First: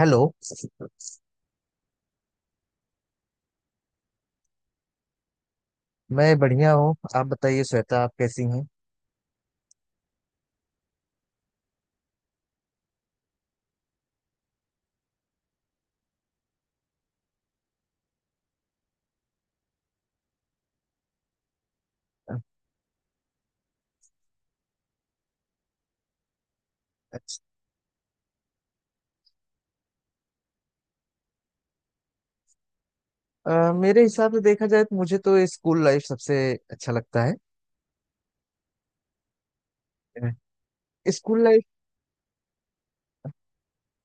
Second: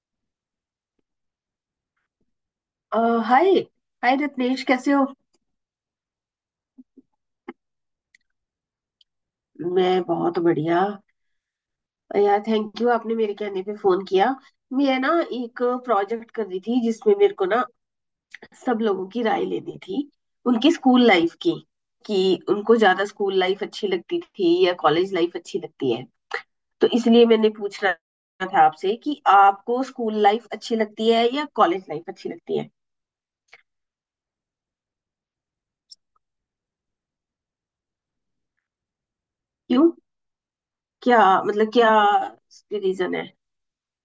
Hello. अ, hi. Hi Ratnesh कैसे हो। मैं बढ़िया हूँ, आप बताइए श्वेता, आप कैसी हैं? मैं बहुत बढ़िया यार। थैंक यू, आपने मेरे कहने पे फोन किया। मैं ना एक प्रोजेक्ट कर रही थी जिसमें मेरे को ना सब लोगों की राय लेनी थी, उनकी स्कूल लाइफ की। कि उनको ज्यादा स्कूल लाइफ अच्छी लगती थी या कॉलेज लाइफ अच्छी लगती है। तो इसलिए अच्छा। मैंने पूछना था आपसे कि आपको स्कूल लाइफ अच्छी लगती है या कॉलेज लाइफ अच्छी लगती है। मेरे हिसाब से देखा जाए तो मुझे तो स्कूल लाइफ सबसे अच्छा लगता है। क्यों? क्या स्कूल लाइफ मतलब, क्या रीजन है?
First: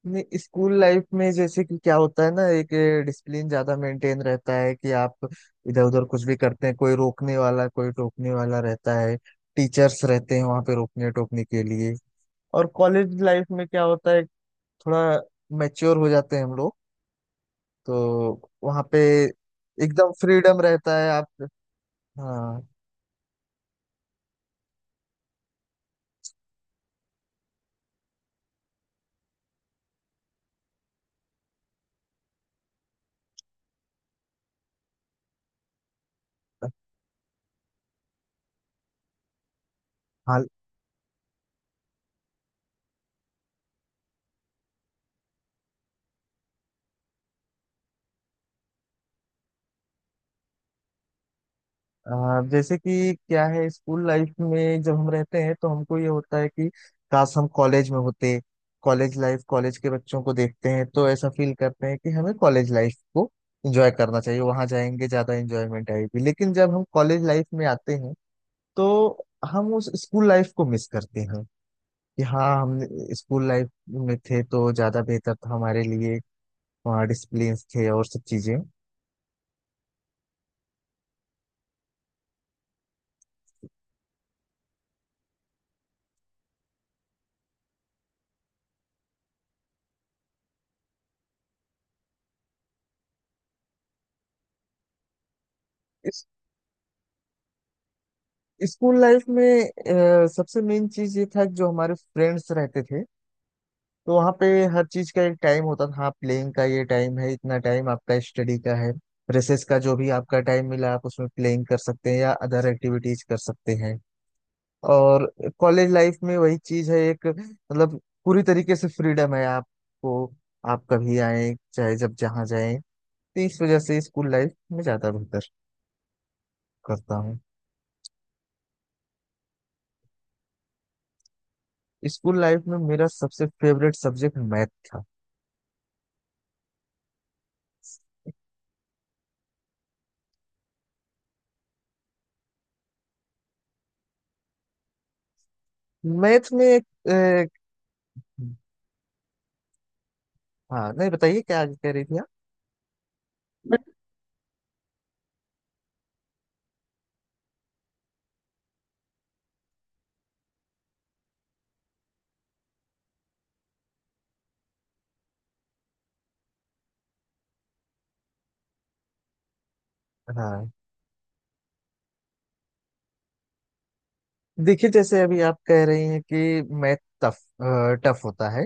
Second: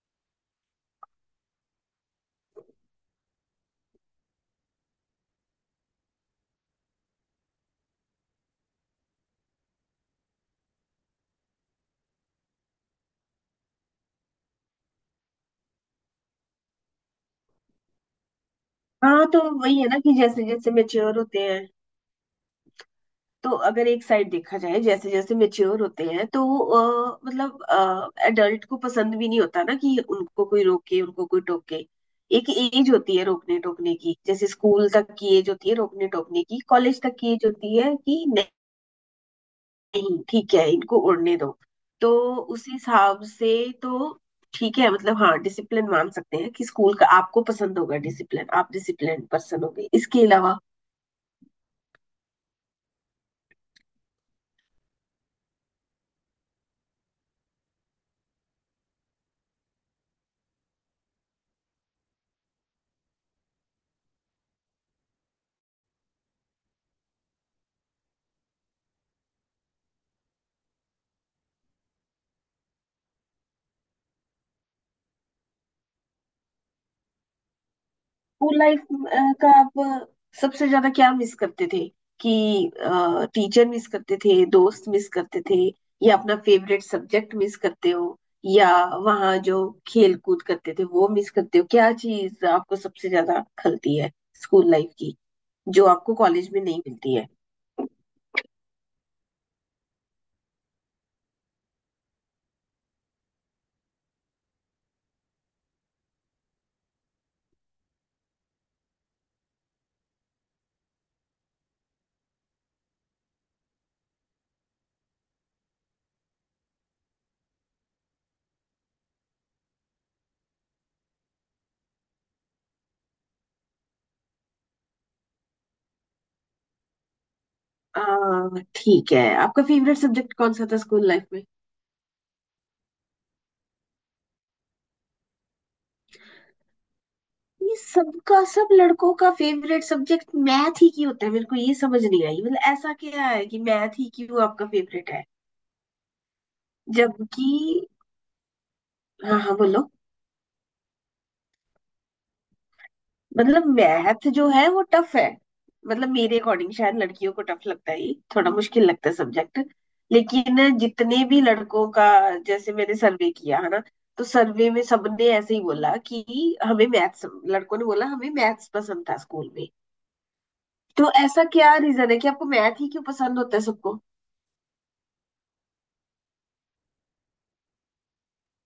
में, स्कूल लाइफ में जैसे कि क्या होता है ना, एक डिसिप्लिन ज्यादा मेंटेन रहता है कि आप इधर उधर कुछ भी करते हैं, कोई रोकने वाला कोई टोकने वाला रहता है, टीचर्स रहते हैं वहां पे रोकने टोकने के लिए। और कॉलेज लाइफ में क्या होता है, थोड़ा मैच्योर हो जाते हैं हम लोग, तो वहाँ पे हाँ, तो वही है ना एकदम कि जैसे फ्रीडम जैसे रहता है मेच्योर होते आप। हैं। हाँ। तो अगर एक साइड देखा जाए, जैसे जैसे मेच्योर होते हैं तो मतलब एडल्ट को पसंद भी नहीं होता ना कि उनको कोई रोके, उनको कोई टोके। एक एज होती है रोकने टोकने की, जैसे स्कूल तक की एज होती है रोकने टोकने की, कॉलेज तक की एज होती है कि नहीं। हाल। ठीक है, इनको उड़ने दो। तो उस हिसाब से तो ठीक है। मतलब हाँ, डिसिप्लिन मान सकते हैं कि स्कूल का आपको पसंद होगा डिसिप्लिन, आप डिसिप्लिन पर्सन होगे। इसके अलावा जैसे कि क्या है, स्कूल लाइफ में जब हम रहते हैं तो हमको ये होता है कि काश हम कॉलेज में होते। कॉलेज लाइफ, कॉलेज के बच्चों को देखते हैं तो ऐसा फील करते हैं कि हमें कॉलेज लाइफ को एंजॉय करना चाहिए, वहां जाएंगे ज्यादा एंजॉयमेंट आएगी। लेकिन जब हम कॉलेज लाइफ में आते हैं तो हम उस स्कूल लाइफ को मिस करते हैं कि हाँ, हम स्कूल लाइफ में थे तो ज्यादा बेहतर था हमारे लिए। हाँ, डिसिप्लिन थे और सब चीजें। स्कूल लाइफ का आप सबसे ज्यादा क्या मिस करते थे? कि टीचर मिस करते थे, दोस्त मिस करते थे, या अपना फेवरेट सब्जेक्ट मिस करते हो, या वहाँ जो खेल कूद करते थे वो मिस करते हो? क्या चीज आपको सबसे ज्यादा खलती है स्कूल लाइफ की, जो आपको इस- कॉलेज में नहीं मिलती है? स्कूल लाइफ में सबसे मेन चीज ये था कि जो हमारे फ्रेंड्स रहते थे, तो वहाँ पे हर चीज का एक टाइम होता था। हाँ, प्लेइंग का ये टाइम है, इतना टाइम आपका स्टडी का है, रेसेस का, जो भी आपका टाइम मिला आप उसमें प्लेइंग कर सकते हैं या अदर एक्टिविटीज कर सकते हैं। और कॉलेज लाइफ में वही चीज है, एक मतलब पूरी तरीके से फ्रीडम है आपको। आप कभी आए, चाहे जब जहाँ जाएं, तो इस वजह से स्कूल लाइफ में ज्यादा बेहतर करता हूँ। आ, ठीक है। आपका फेवरेट सब्जेक्ट कौन सा था स्कूल लाइफ में? स्कूल लाइफ में मेरा सबसे फेवरेट सब्जेक्ट मैथ था। ये सबका, सब लड़कों का फेवरेट सब्जेक्ट मैथ ही क्यों होता है? मेरे को ये समझ नहीं आई। मतलब ऐसा क्या है कि मैथ ही क्यों आपका फेवरेट है? मैथ में एक, जबकि एक हाँ हाँ बोलो। हाँ, नहीं बताइए क्या आगे कह रही थी आप। मतलब मैथ जो है वो टफ है। मतलब मेरे अकॉर्डिंग शायद लड़कियों को टफ लगता है, ये थोड़ा मुश्किल लगता है सब्जेक्ट। लेकिन जितने भी लड़कों का, जैसे मैंने सर्वे किया है ना, तो सर्वे में सबने ऐसे ही बोला कि हमें मैथ्स, लड़कों ने बोला, हमें मैथ्स पसंद था स्कूल में। हाँ। तो ऐसा क्या रीजन है कि आपको मैथ ही क्यों पसंद होता है सबको? देखिए, जैसे अभी आप कह रही हैं कि मैथ टफ टफ होता है,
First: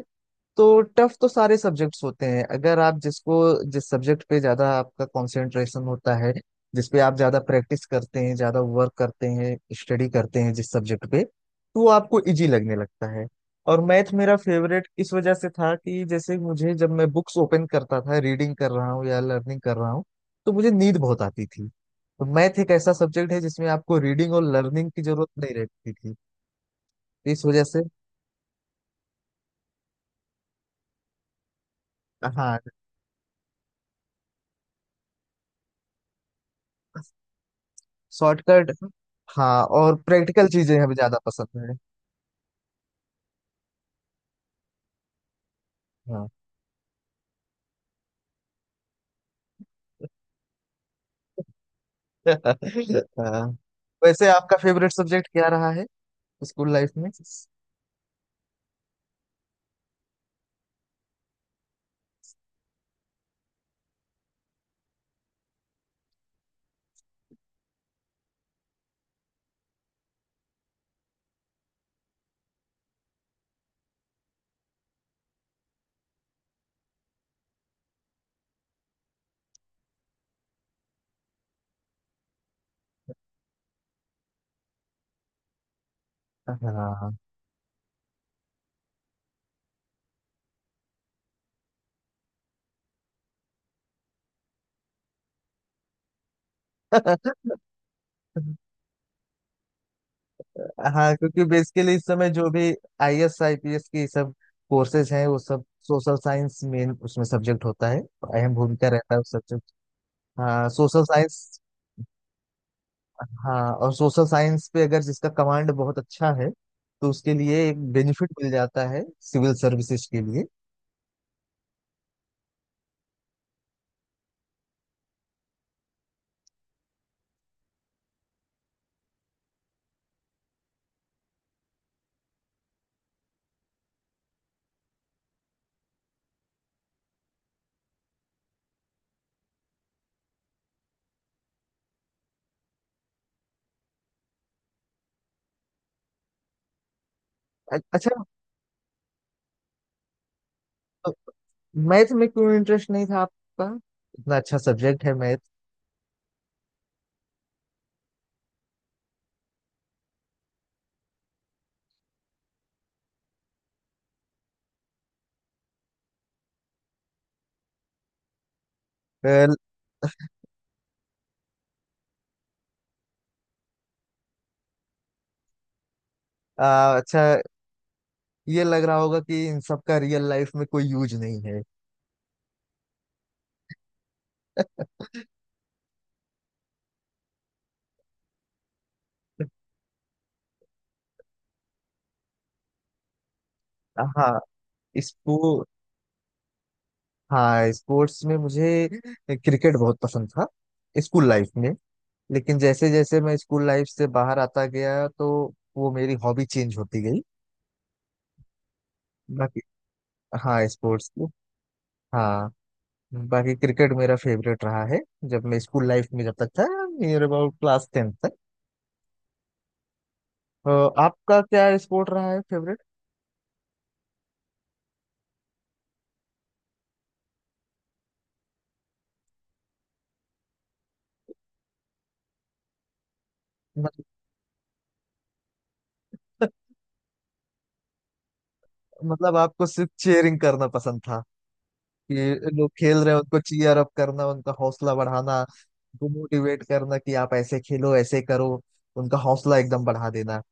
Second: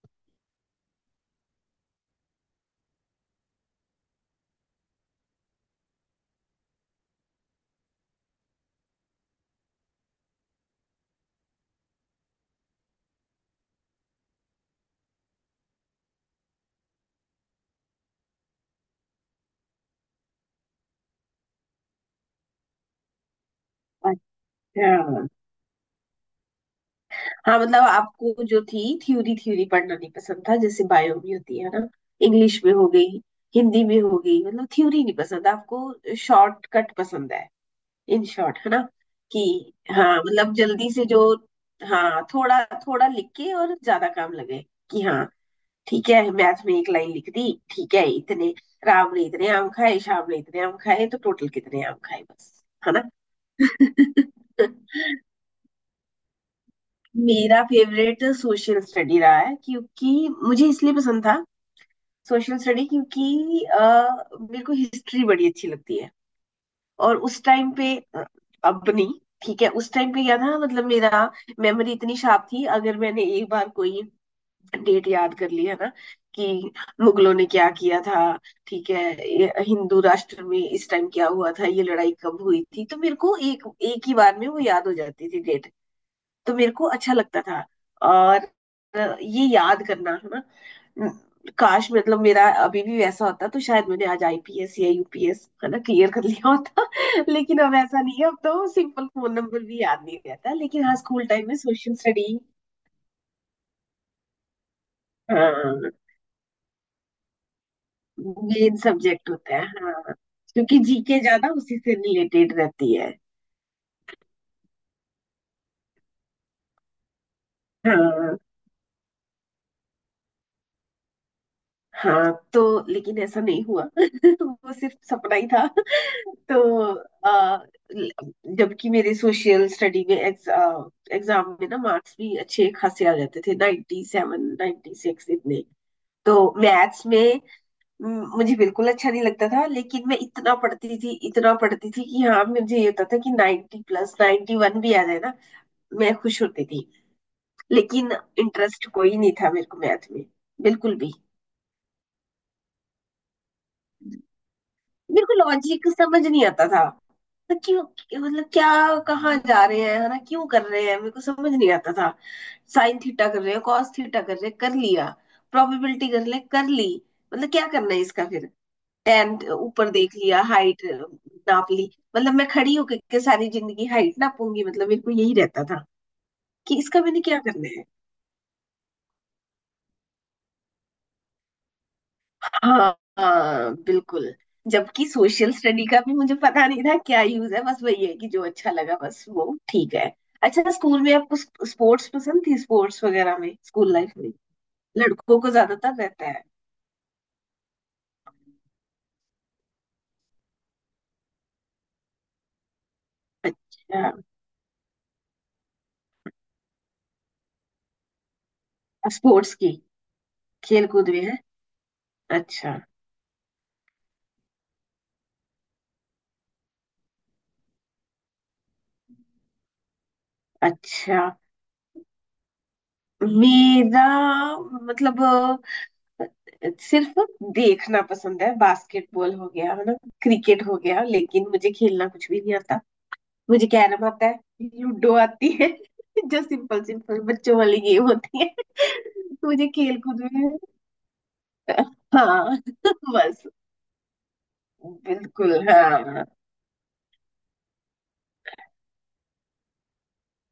तो टफ तो सारे सब्जेक्ट्स होते हैं। अगर आप जिसको, जिस सब्जेक्ट पे ज्यादा आपका कंसंट्रेशन होता है, जिस पे आप ज्यादा प्रैक्टिस करते हैं, ज्यादा वर्क करते हैं, स्टडी करते हैं जिस सब्जेक्ट पे, तो वो आपको इजी लगने लगता है। और मैथ मेरा फेवरेट इस वजह से था कि जैसे मुझे जब मैं बुक्स ओपन करता था, रीडिंग कर रहा हूँ या लर्निंग कर रहा हूँ, तो मुझे नींद बहुत आती थी। तो मैथ एक ऐसा सब्जेक्ट है जिसमें आपको रीडिंग और लर्निंग की अच्छा। जरूरत नहीं रहती थी, तो इस हाँ, वजह से। मतलब आपको जो थी थ्योरी, थ्योरी पढ़ना नहीं पसंद था, जैसे बायो भी होती है ना। हाँ। इंग्लिश में हो गई, हिंदी में हो गई। मतलब थ्योरी नहीं पसंद आपको, शॉर्टकट पसंद है। इन शॉर्ट है शॉर्टकट। ना हाँ, कि और हाँ, प्रैक्टिकल मतलब चीजें जल्दी हमें से ज्यादा जो। पसंद है। हाँ, थोड़ा थोड़ा लिख के और ज्यादा काम लगे कि हाँ। ठीक हाँ। है, मैथ में एक लाइन लिख दी। ठीक है, इतने राम ने इतने आम खाए, श्याम ने इतने आम खाए, तो टोटल कितने आम खाए, बस है ना। हाँ। वैसे आपका फेवरेट सब्जेक्ट क्या रहा है स्कूल लाइफ में? मेरा फेवरेट सोशल स्टडी रहा है। क्योंकि मुझे इसलिए पसंद था सोशल स्टडी, क्योंकि मेरे को हिस्ट्री बड़ी अच्छी लगती है। और उस टाइम पे अपनी, ठीक है, उस टाइम पे क्या था मतलब, मेरा मेमोरी इतनी शार्प थी, अगर मैंने एक बार कोई डेट याद कर ली है ना कि मुगलों ने क्या किया था, ठीक है, ये हिंदू राष्ट्र में इस टाइम क्या हुआ था, ये लड़ाई कब हुई थी, तो मेरे को एक एक ही बार में वो याद हो जाती थी। तो मेरे को अच्छा हाँ। लगता था। और ये याद करना है ना, न- काश मतलब मेरा अभी भी वैसा होता तो शायद मैंने आज आईपीएस या यूपीएस है ना क्लियर कर लिया होता। लेकिन अब ऐसा नहीं है, अब तो सिंपल फोन नंबर भी याद नहीं रहता। लेकिन हाँ, हाँ, स्कूल क्योंकि टाइम में बेसिकली सोशल इस स्टडी। समय जो भी आईएएस आईपीएस की सब कोर्सेज हैं, वो सब हाँ सोशल साइंस मेन उसमें सब्जेक्ट होता है। अहम मेन भूमिका रहता है सब्जेक्ट उस होता है सब्जेक्ट। हाँ। हाँ, क्योंकि सोशल जीके ज्यादा साइंस। उसी से रिलेटेड रहती है। हाँ, और सोशल साइंस पे अगर जिसका कमांड बहुत अच्छा है तो उसके लिए एक बेनिफिट हाँ। मिल जाता है सिविल सर्विसेज के लिए। हाँ तो लेकिन ऐसा नहीं हुआ। वो सिर्फ सपना ही था। तो अ, जबकि मेरे सोशल स्टडी में एग्जाम में ना मार्क्स भी अच्छे खासे आ जाते थे, 97, सेवन नाइन्टी सिक्स इतने। तो मैथ्स में म, मुझे बिल्कुल अच्छा नहीं लगता था, लेकिन मैं इतना पढ़ती थी, इतना पढ़ती थी कि हाँ मुझे ये होता था कि 90 प्लस 91 भी आ जाए ना, मैं खुश होती थी। अच्छा। लेकिन इंटरेस्ट कोई नहीं था मेरे को मैथ में, बिल्कुल तो भी। मैथ में क्यों इंटरेस्ट नहीं था आपका? इतना अच्छा सब्जेक्ट है मेरे को मैथ। लॉजिक समझ नहीं आता था। तो क्यों, मतलब क्या, कहाँ जा रहे हैं है ना, क्यों कर रहे हैं, मेरे को समझ नहीं आता था। साइन थीटा कर रहे हैं, cos थीटा कर रहे हैं, कर लिया। प्रोबेबिलिटी कर ले, कर ली। मतलब क्या करना है इसका फिर? टेन वेल, ऊपर देख लिया, हाइट नाप ली। मतलब मैं खड़ी होके के सारी जिंदगी हाइट नापूंगी? मतलब मेरे को यही रहता था कि इसका मैंने क्या अच्छा। करना है। ये लग रहा होगा कि इन सब का रियल लाइफ में कोई यूज नहीं है। हाँ हाँ बिल्कुल। जबकि सोशल स्टडी का भी मुझे पता नहीं था क्या यूज है, बस वही है कि जो अच्छा लगा बस वो ठीक है। अच्छा, स्कूल में आपको स्पोर्ट्स पसंद थी, स्पोर्ट्स वगैरह में स्कूल लाइफ में? हाँ। लड़कों को इसको, ज्यादातर रहता है। हाँ, स्पोर्ट्स में मुझे क्रिकेट बहुत पसंद था स्कूल लाइफ में। लेकिन जैसे जैसे मैं स्कूल लाइफ अच्छा। से बाहर आता गया, तो वो मेरी हॉबी चेंज होती गई। स्पोर्ट्स बाकी, की, हाँ, खेल स्पोर्ट्स कूद में की। है। हाँ, अच्छा। बाकी क्रिकेट मेरा फेवरेट रहा है जब मैं स्कूल लाइफ में जब तक था, नियर अबाउट क्लास टेंथ। अ, अच्छा। आपका क्या स्पोर्ट रहा है फेवरेट? मेरा मतलब अ, सिर्फ देखना पसंद है। बास्केटबॉल हो गया है ना, क्रिकेट हो गया, लेकिन मुझे खेलना कुछ भी नहीं आता। मुझे क्या ना मतलब, पता है, लूडो आती है जो सिंपल सिंपल बच्चों वाली गेम होती है। मतलब आपको मुझे सिर्फ खेल कूद चीयरिंग में, करना पसंद था कि हाँ लोग खेल रहे हैं उनको बस, चीयर अप करना, उनका हौसला बढ़ाना, बिल्कुल उनको हाँ। मोटिवेट करना कि आप ऐसे खेलो ऐसे करो, उनका हौसला एकदम बढ़ा देना।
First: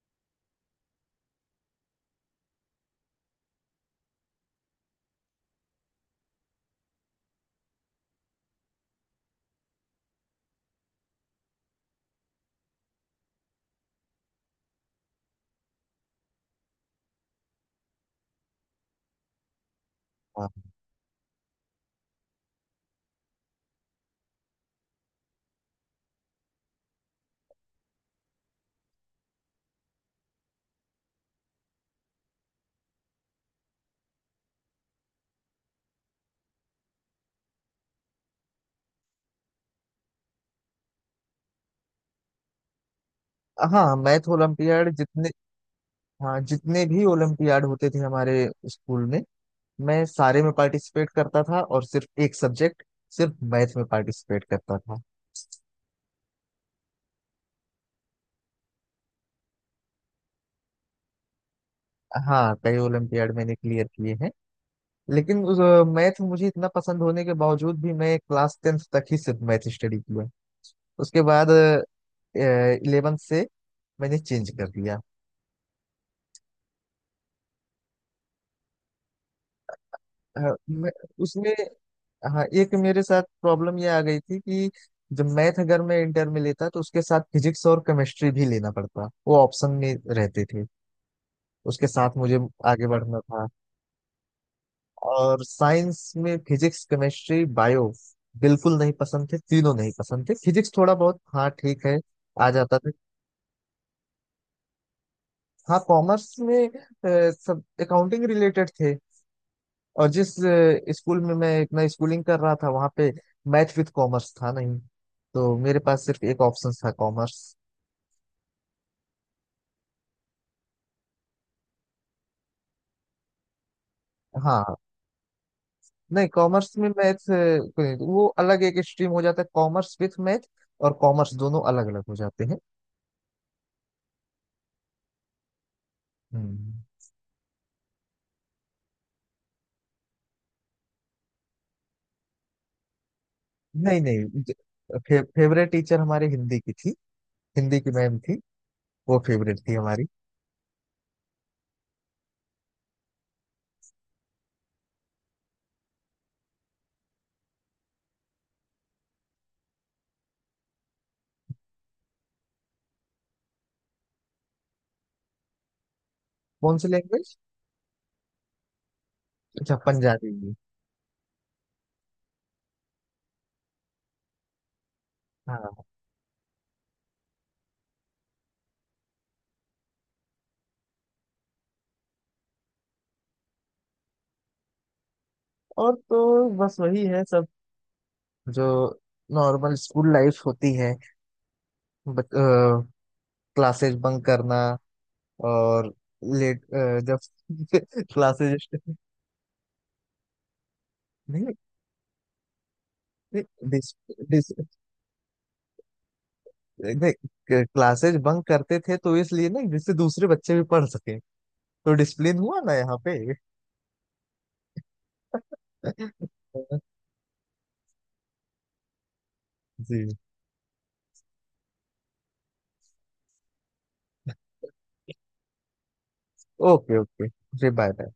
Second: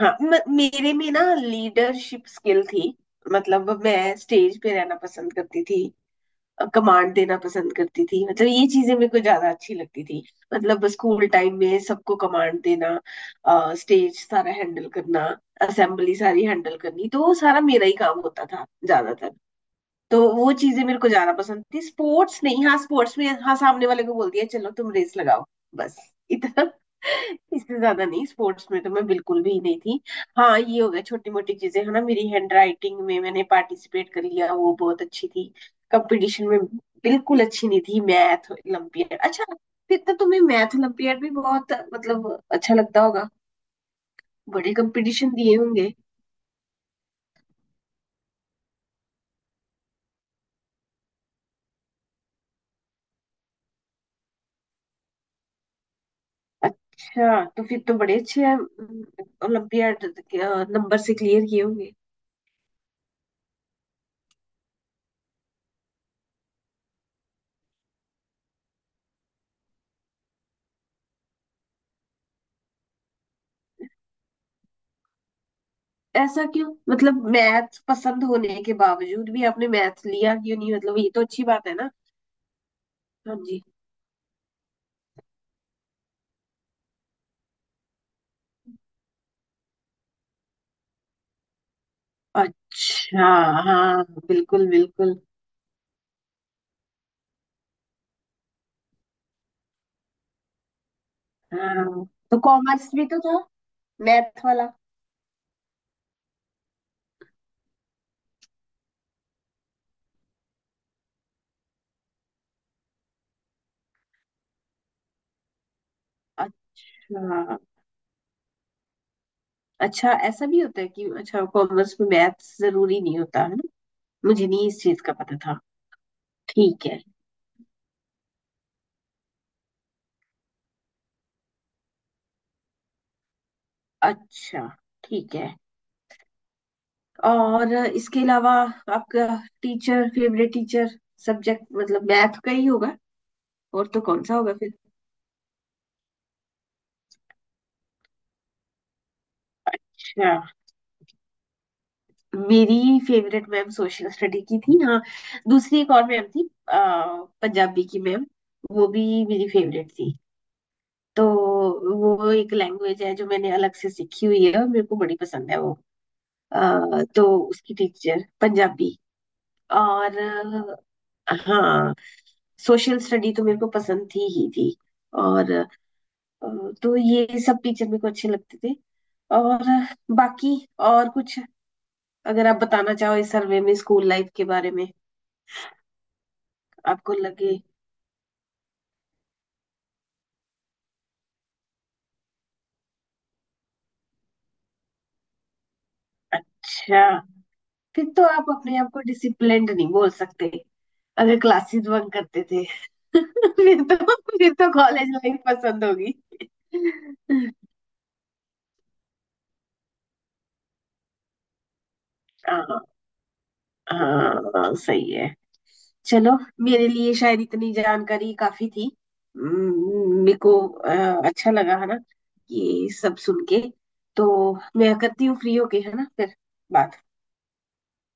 हाँ मेरे में ना लीडरशिप स्किल थी। मतलब मैं स्टेज पे रहना पसंद करती थी, कमांड देना पसंद करती थी। मतलब ये चीजें मेरे को ज्यादा अच्छी लगती थी। मतलब स्कूल टाइम में सबको कमांड देना, स्टेज सारा हैंडल करना, असेंबली सारी हैंडल करनी, तो वो सारा मेरा ही काम होता था ज्यादातर। तो हाँ। वो चीजें मेरे को ज्यादा पसंद थी, स्पोर्ट्स नहीं। हाँ स्पोर्ट्स में हाँ, सामने वाले को बोल दिया चलो तुम रेस लगाओ, बस इतना। इससे ज्यादा नहीं, स्पोर्ट्स में तो मैं बिल्कुल भी नहीं थी। हाँ ये हो गया छोटी मोटी चीजें है ना, मेरी हैंड राइटिंग में मैंने पार्टिसिपेट कर लिया, वो बहुत अच्छी थी। कंपटीशन में बिल्कुल अच्छी नहीं थी। मैथ ओलम्पियड, अच्छा। फिर तो तुम्हें मैथ ओलम्पियड भी बहुत मतलब अच्छा लगता होगा, हाँ, मैथ बड़े ओलंपियाड जितने, कंपटीशन दिए होंगे। हाँ, जितने भी ओलंपियाड होते थे हमारे स्कूल में मैं सारे में पार्टिसिपेट करता था। और सिर्फ एक सब्जेक्ट, सिर्फ मैथ में पार्टिसिपेट करता था। अच्छा, तो फिर तो बड़े अच्छे हैं ओलंपियाड नंबर से क्लियर किए होंगे। हाँ, कई ओलंपियाड मैंने क्लियर किए हैं। लेकिन उस, मैथ मुझे इतना पसंद होने के बावजूद भी मैं क्लास टेंथ तक ही सिर्फ मैथ स्टडी किया। उसके बाद इलेवेंथ से मैंने चेंज कर दिया। ऐसा क्यों? मतलब मैथ पसंद होने के बावजूद भी आपने मैथ लिया अ, क्यों नहीं? मैं मतलब ये तो अच्छी उसमें, बात है ना। हाँ, एक मेरे साथ हाँ जी। प्रॉब्लम ये आ गई थी कि जब मैथ, अगर मैं इंटर में लेता तो उसके साथ फिजिक्स और केमिस्ट्री भी लेना पड़ता, वो ऑप्शन में रहते थे। उसके साथ मुझे आगे बढ़ना अच्छा। था। हाँ बिल्कुल बिल्कुल। और साइंस में फिजिक्स, केमिस्ट्री, बायो बिल्कुल नहीं पसंद थे, तीनों नहीं पसंद थे। फिजिक्स थोड़ा बहुत, हाँ, ठीक है, हाँ, तो आ जाता कॉमर्स था। भी तो था, मैथ वाला। हाँ, कॉमर्स में सब अकाउंटिंग रिलेटेड थे। और जिस स्कूल में मैं इतना स्कूलिंग कर रहा था वहाँ पे मैथ विद कॉमर्स था नहीं, तो मेरे पास सिर्फ एक ऑप्शन था कॉमर्स। अच्छा, अच्छा, ऐसा भी होता है कि, अच्छा, कॉमर्स में मैथ जरूरी नहीं होता है ना, मुझे नहीं हाँ। इस चीज का पता था। नहीं, कॉमर्स ठीक में है। मैथ वो अलग एक स्ट्रीम हो जाता है, कॉमर्स विथ मैथ और कॉमर्स दोनों अलग अलग हो जाते हैं। अच्छा, ठीक है। हम्म। और इसके अलावा आपका टीचर, फेवरेट टीचर सब्जेक्ट मतलब मैथ का ही होगा, और नहीं तो कौन सा नहीं होगा फिर। फेवरेट टीचर हमारे हिंदी की थी, हिंदी की मैम थी, वो फेवरेट थी हमारी। अच्छा। मेरी फेवरेट मैम सोशल स्टडी की थी हाँ। दूसरी एक और मैम थी, पंजाबी की मैम, वो भी मेरी फेवरेट थी। तो वो एक लैंग्वेज है जो मैंने अलग से सीखी हुई है और मेरे को बड़ी पसंद है वो। कौन सी तो लैंग्वेज? उसकी टीचर पंजाबी। अच्छा, और पंजाबी में। हाँ, सोशल स्टडी तो मेरे को पसंद थी ही थी। और अ, हाँ, तो ये सब टीचर मेरे को अच्छे लगते थे। और बाकी और कुछ अगर आप बताना चाहो इस सर्वे में स्कूल लाइफ के बारे में, और तो बस वही आपको है सब, लगे। जो नॉर्मल स्कूल लाइफ होती है, क्लासेस बंक करना, और लेट, अच्छा। जब फिर तो आप क्लासेस, अपने आप को डिसिप्लिन्ड नहीं बोल सकते अगर नहीं क्लासेस बंक करते थे। फिर डिस, तो, डिस, फिर तो कॉलेज लाइफ पसंद होगी। नहीं, क्लासेस बंक करते थे तो इसलिए ना, जिससे दूसरे बच्चे भी पढ़ सके, तो डिसिप्लिन हुआ ना हाँ, यहाँ पे। हाँ सही है। चलो, मेरे लिए शायद इतनी जानकारी काफी थी। जी। मेरे को अच्छा लगा है ना ये सब सुन के। तो मैं करती हूँ फ्री होके है ना फिर ओके बात। ओके जी, बाय बाय।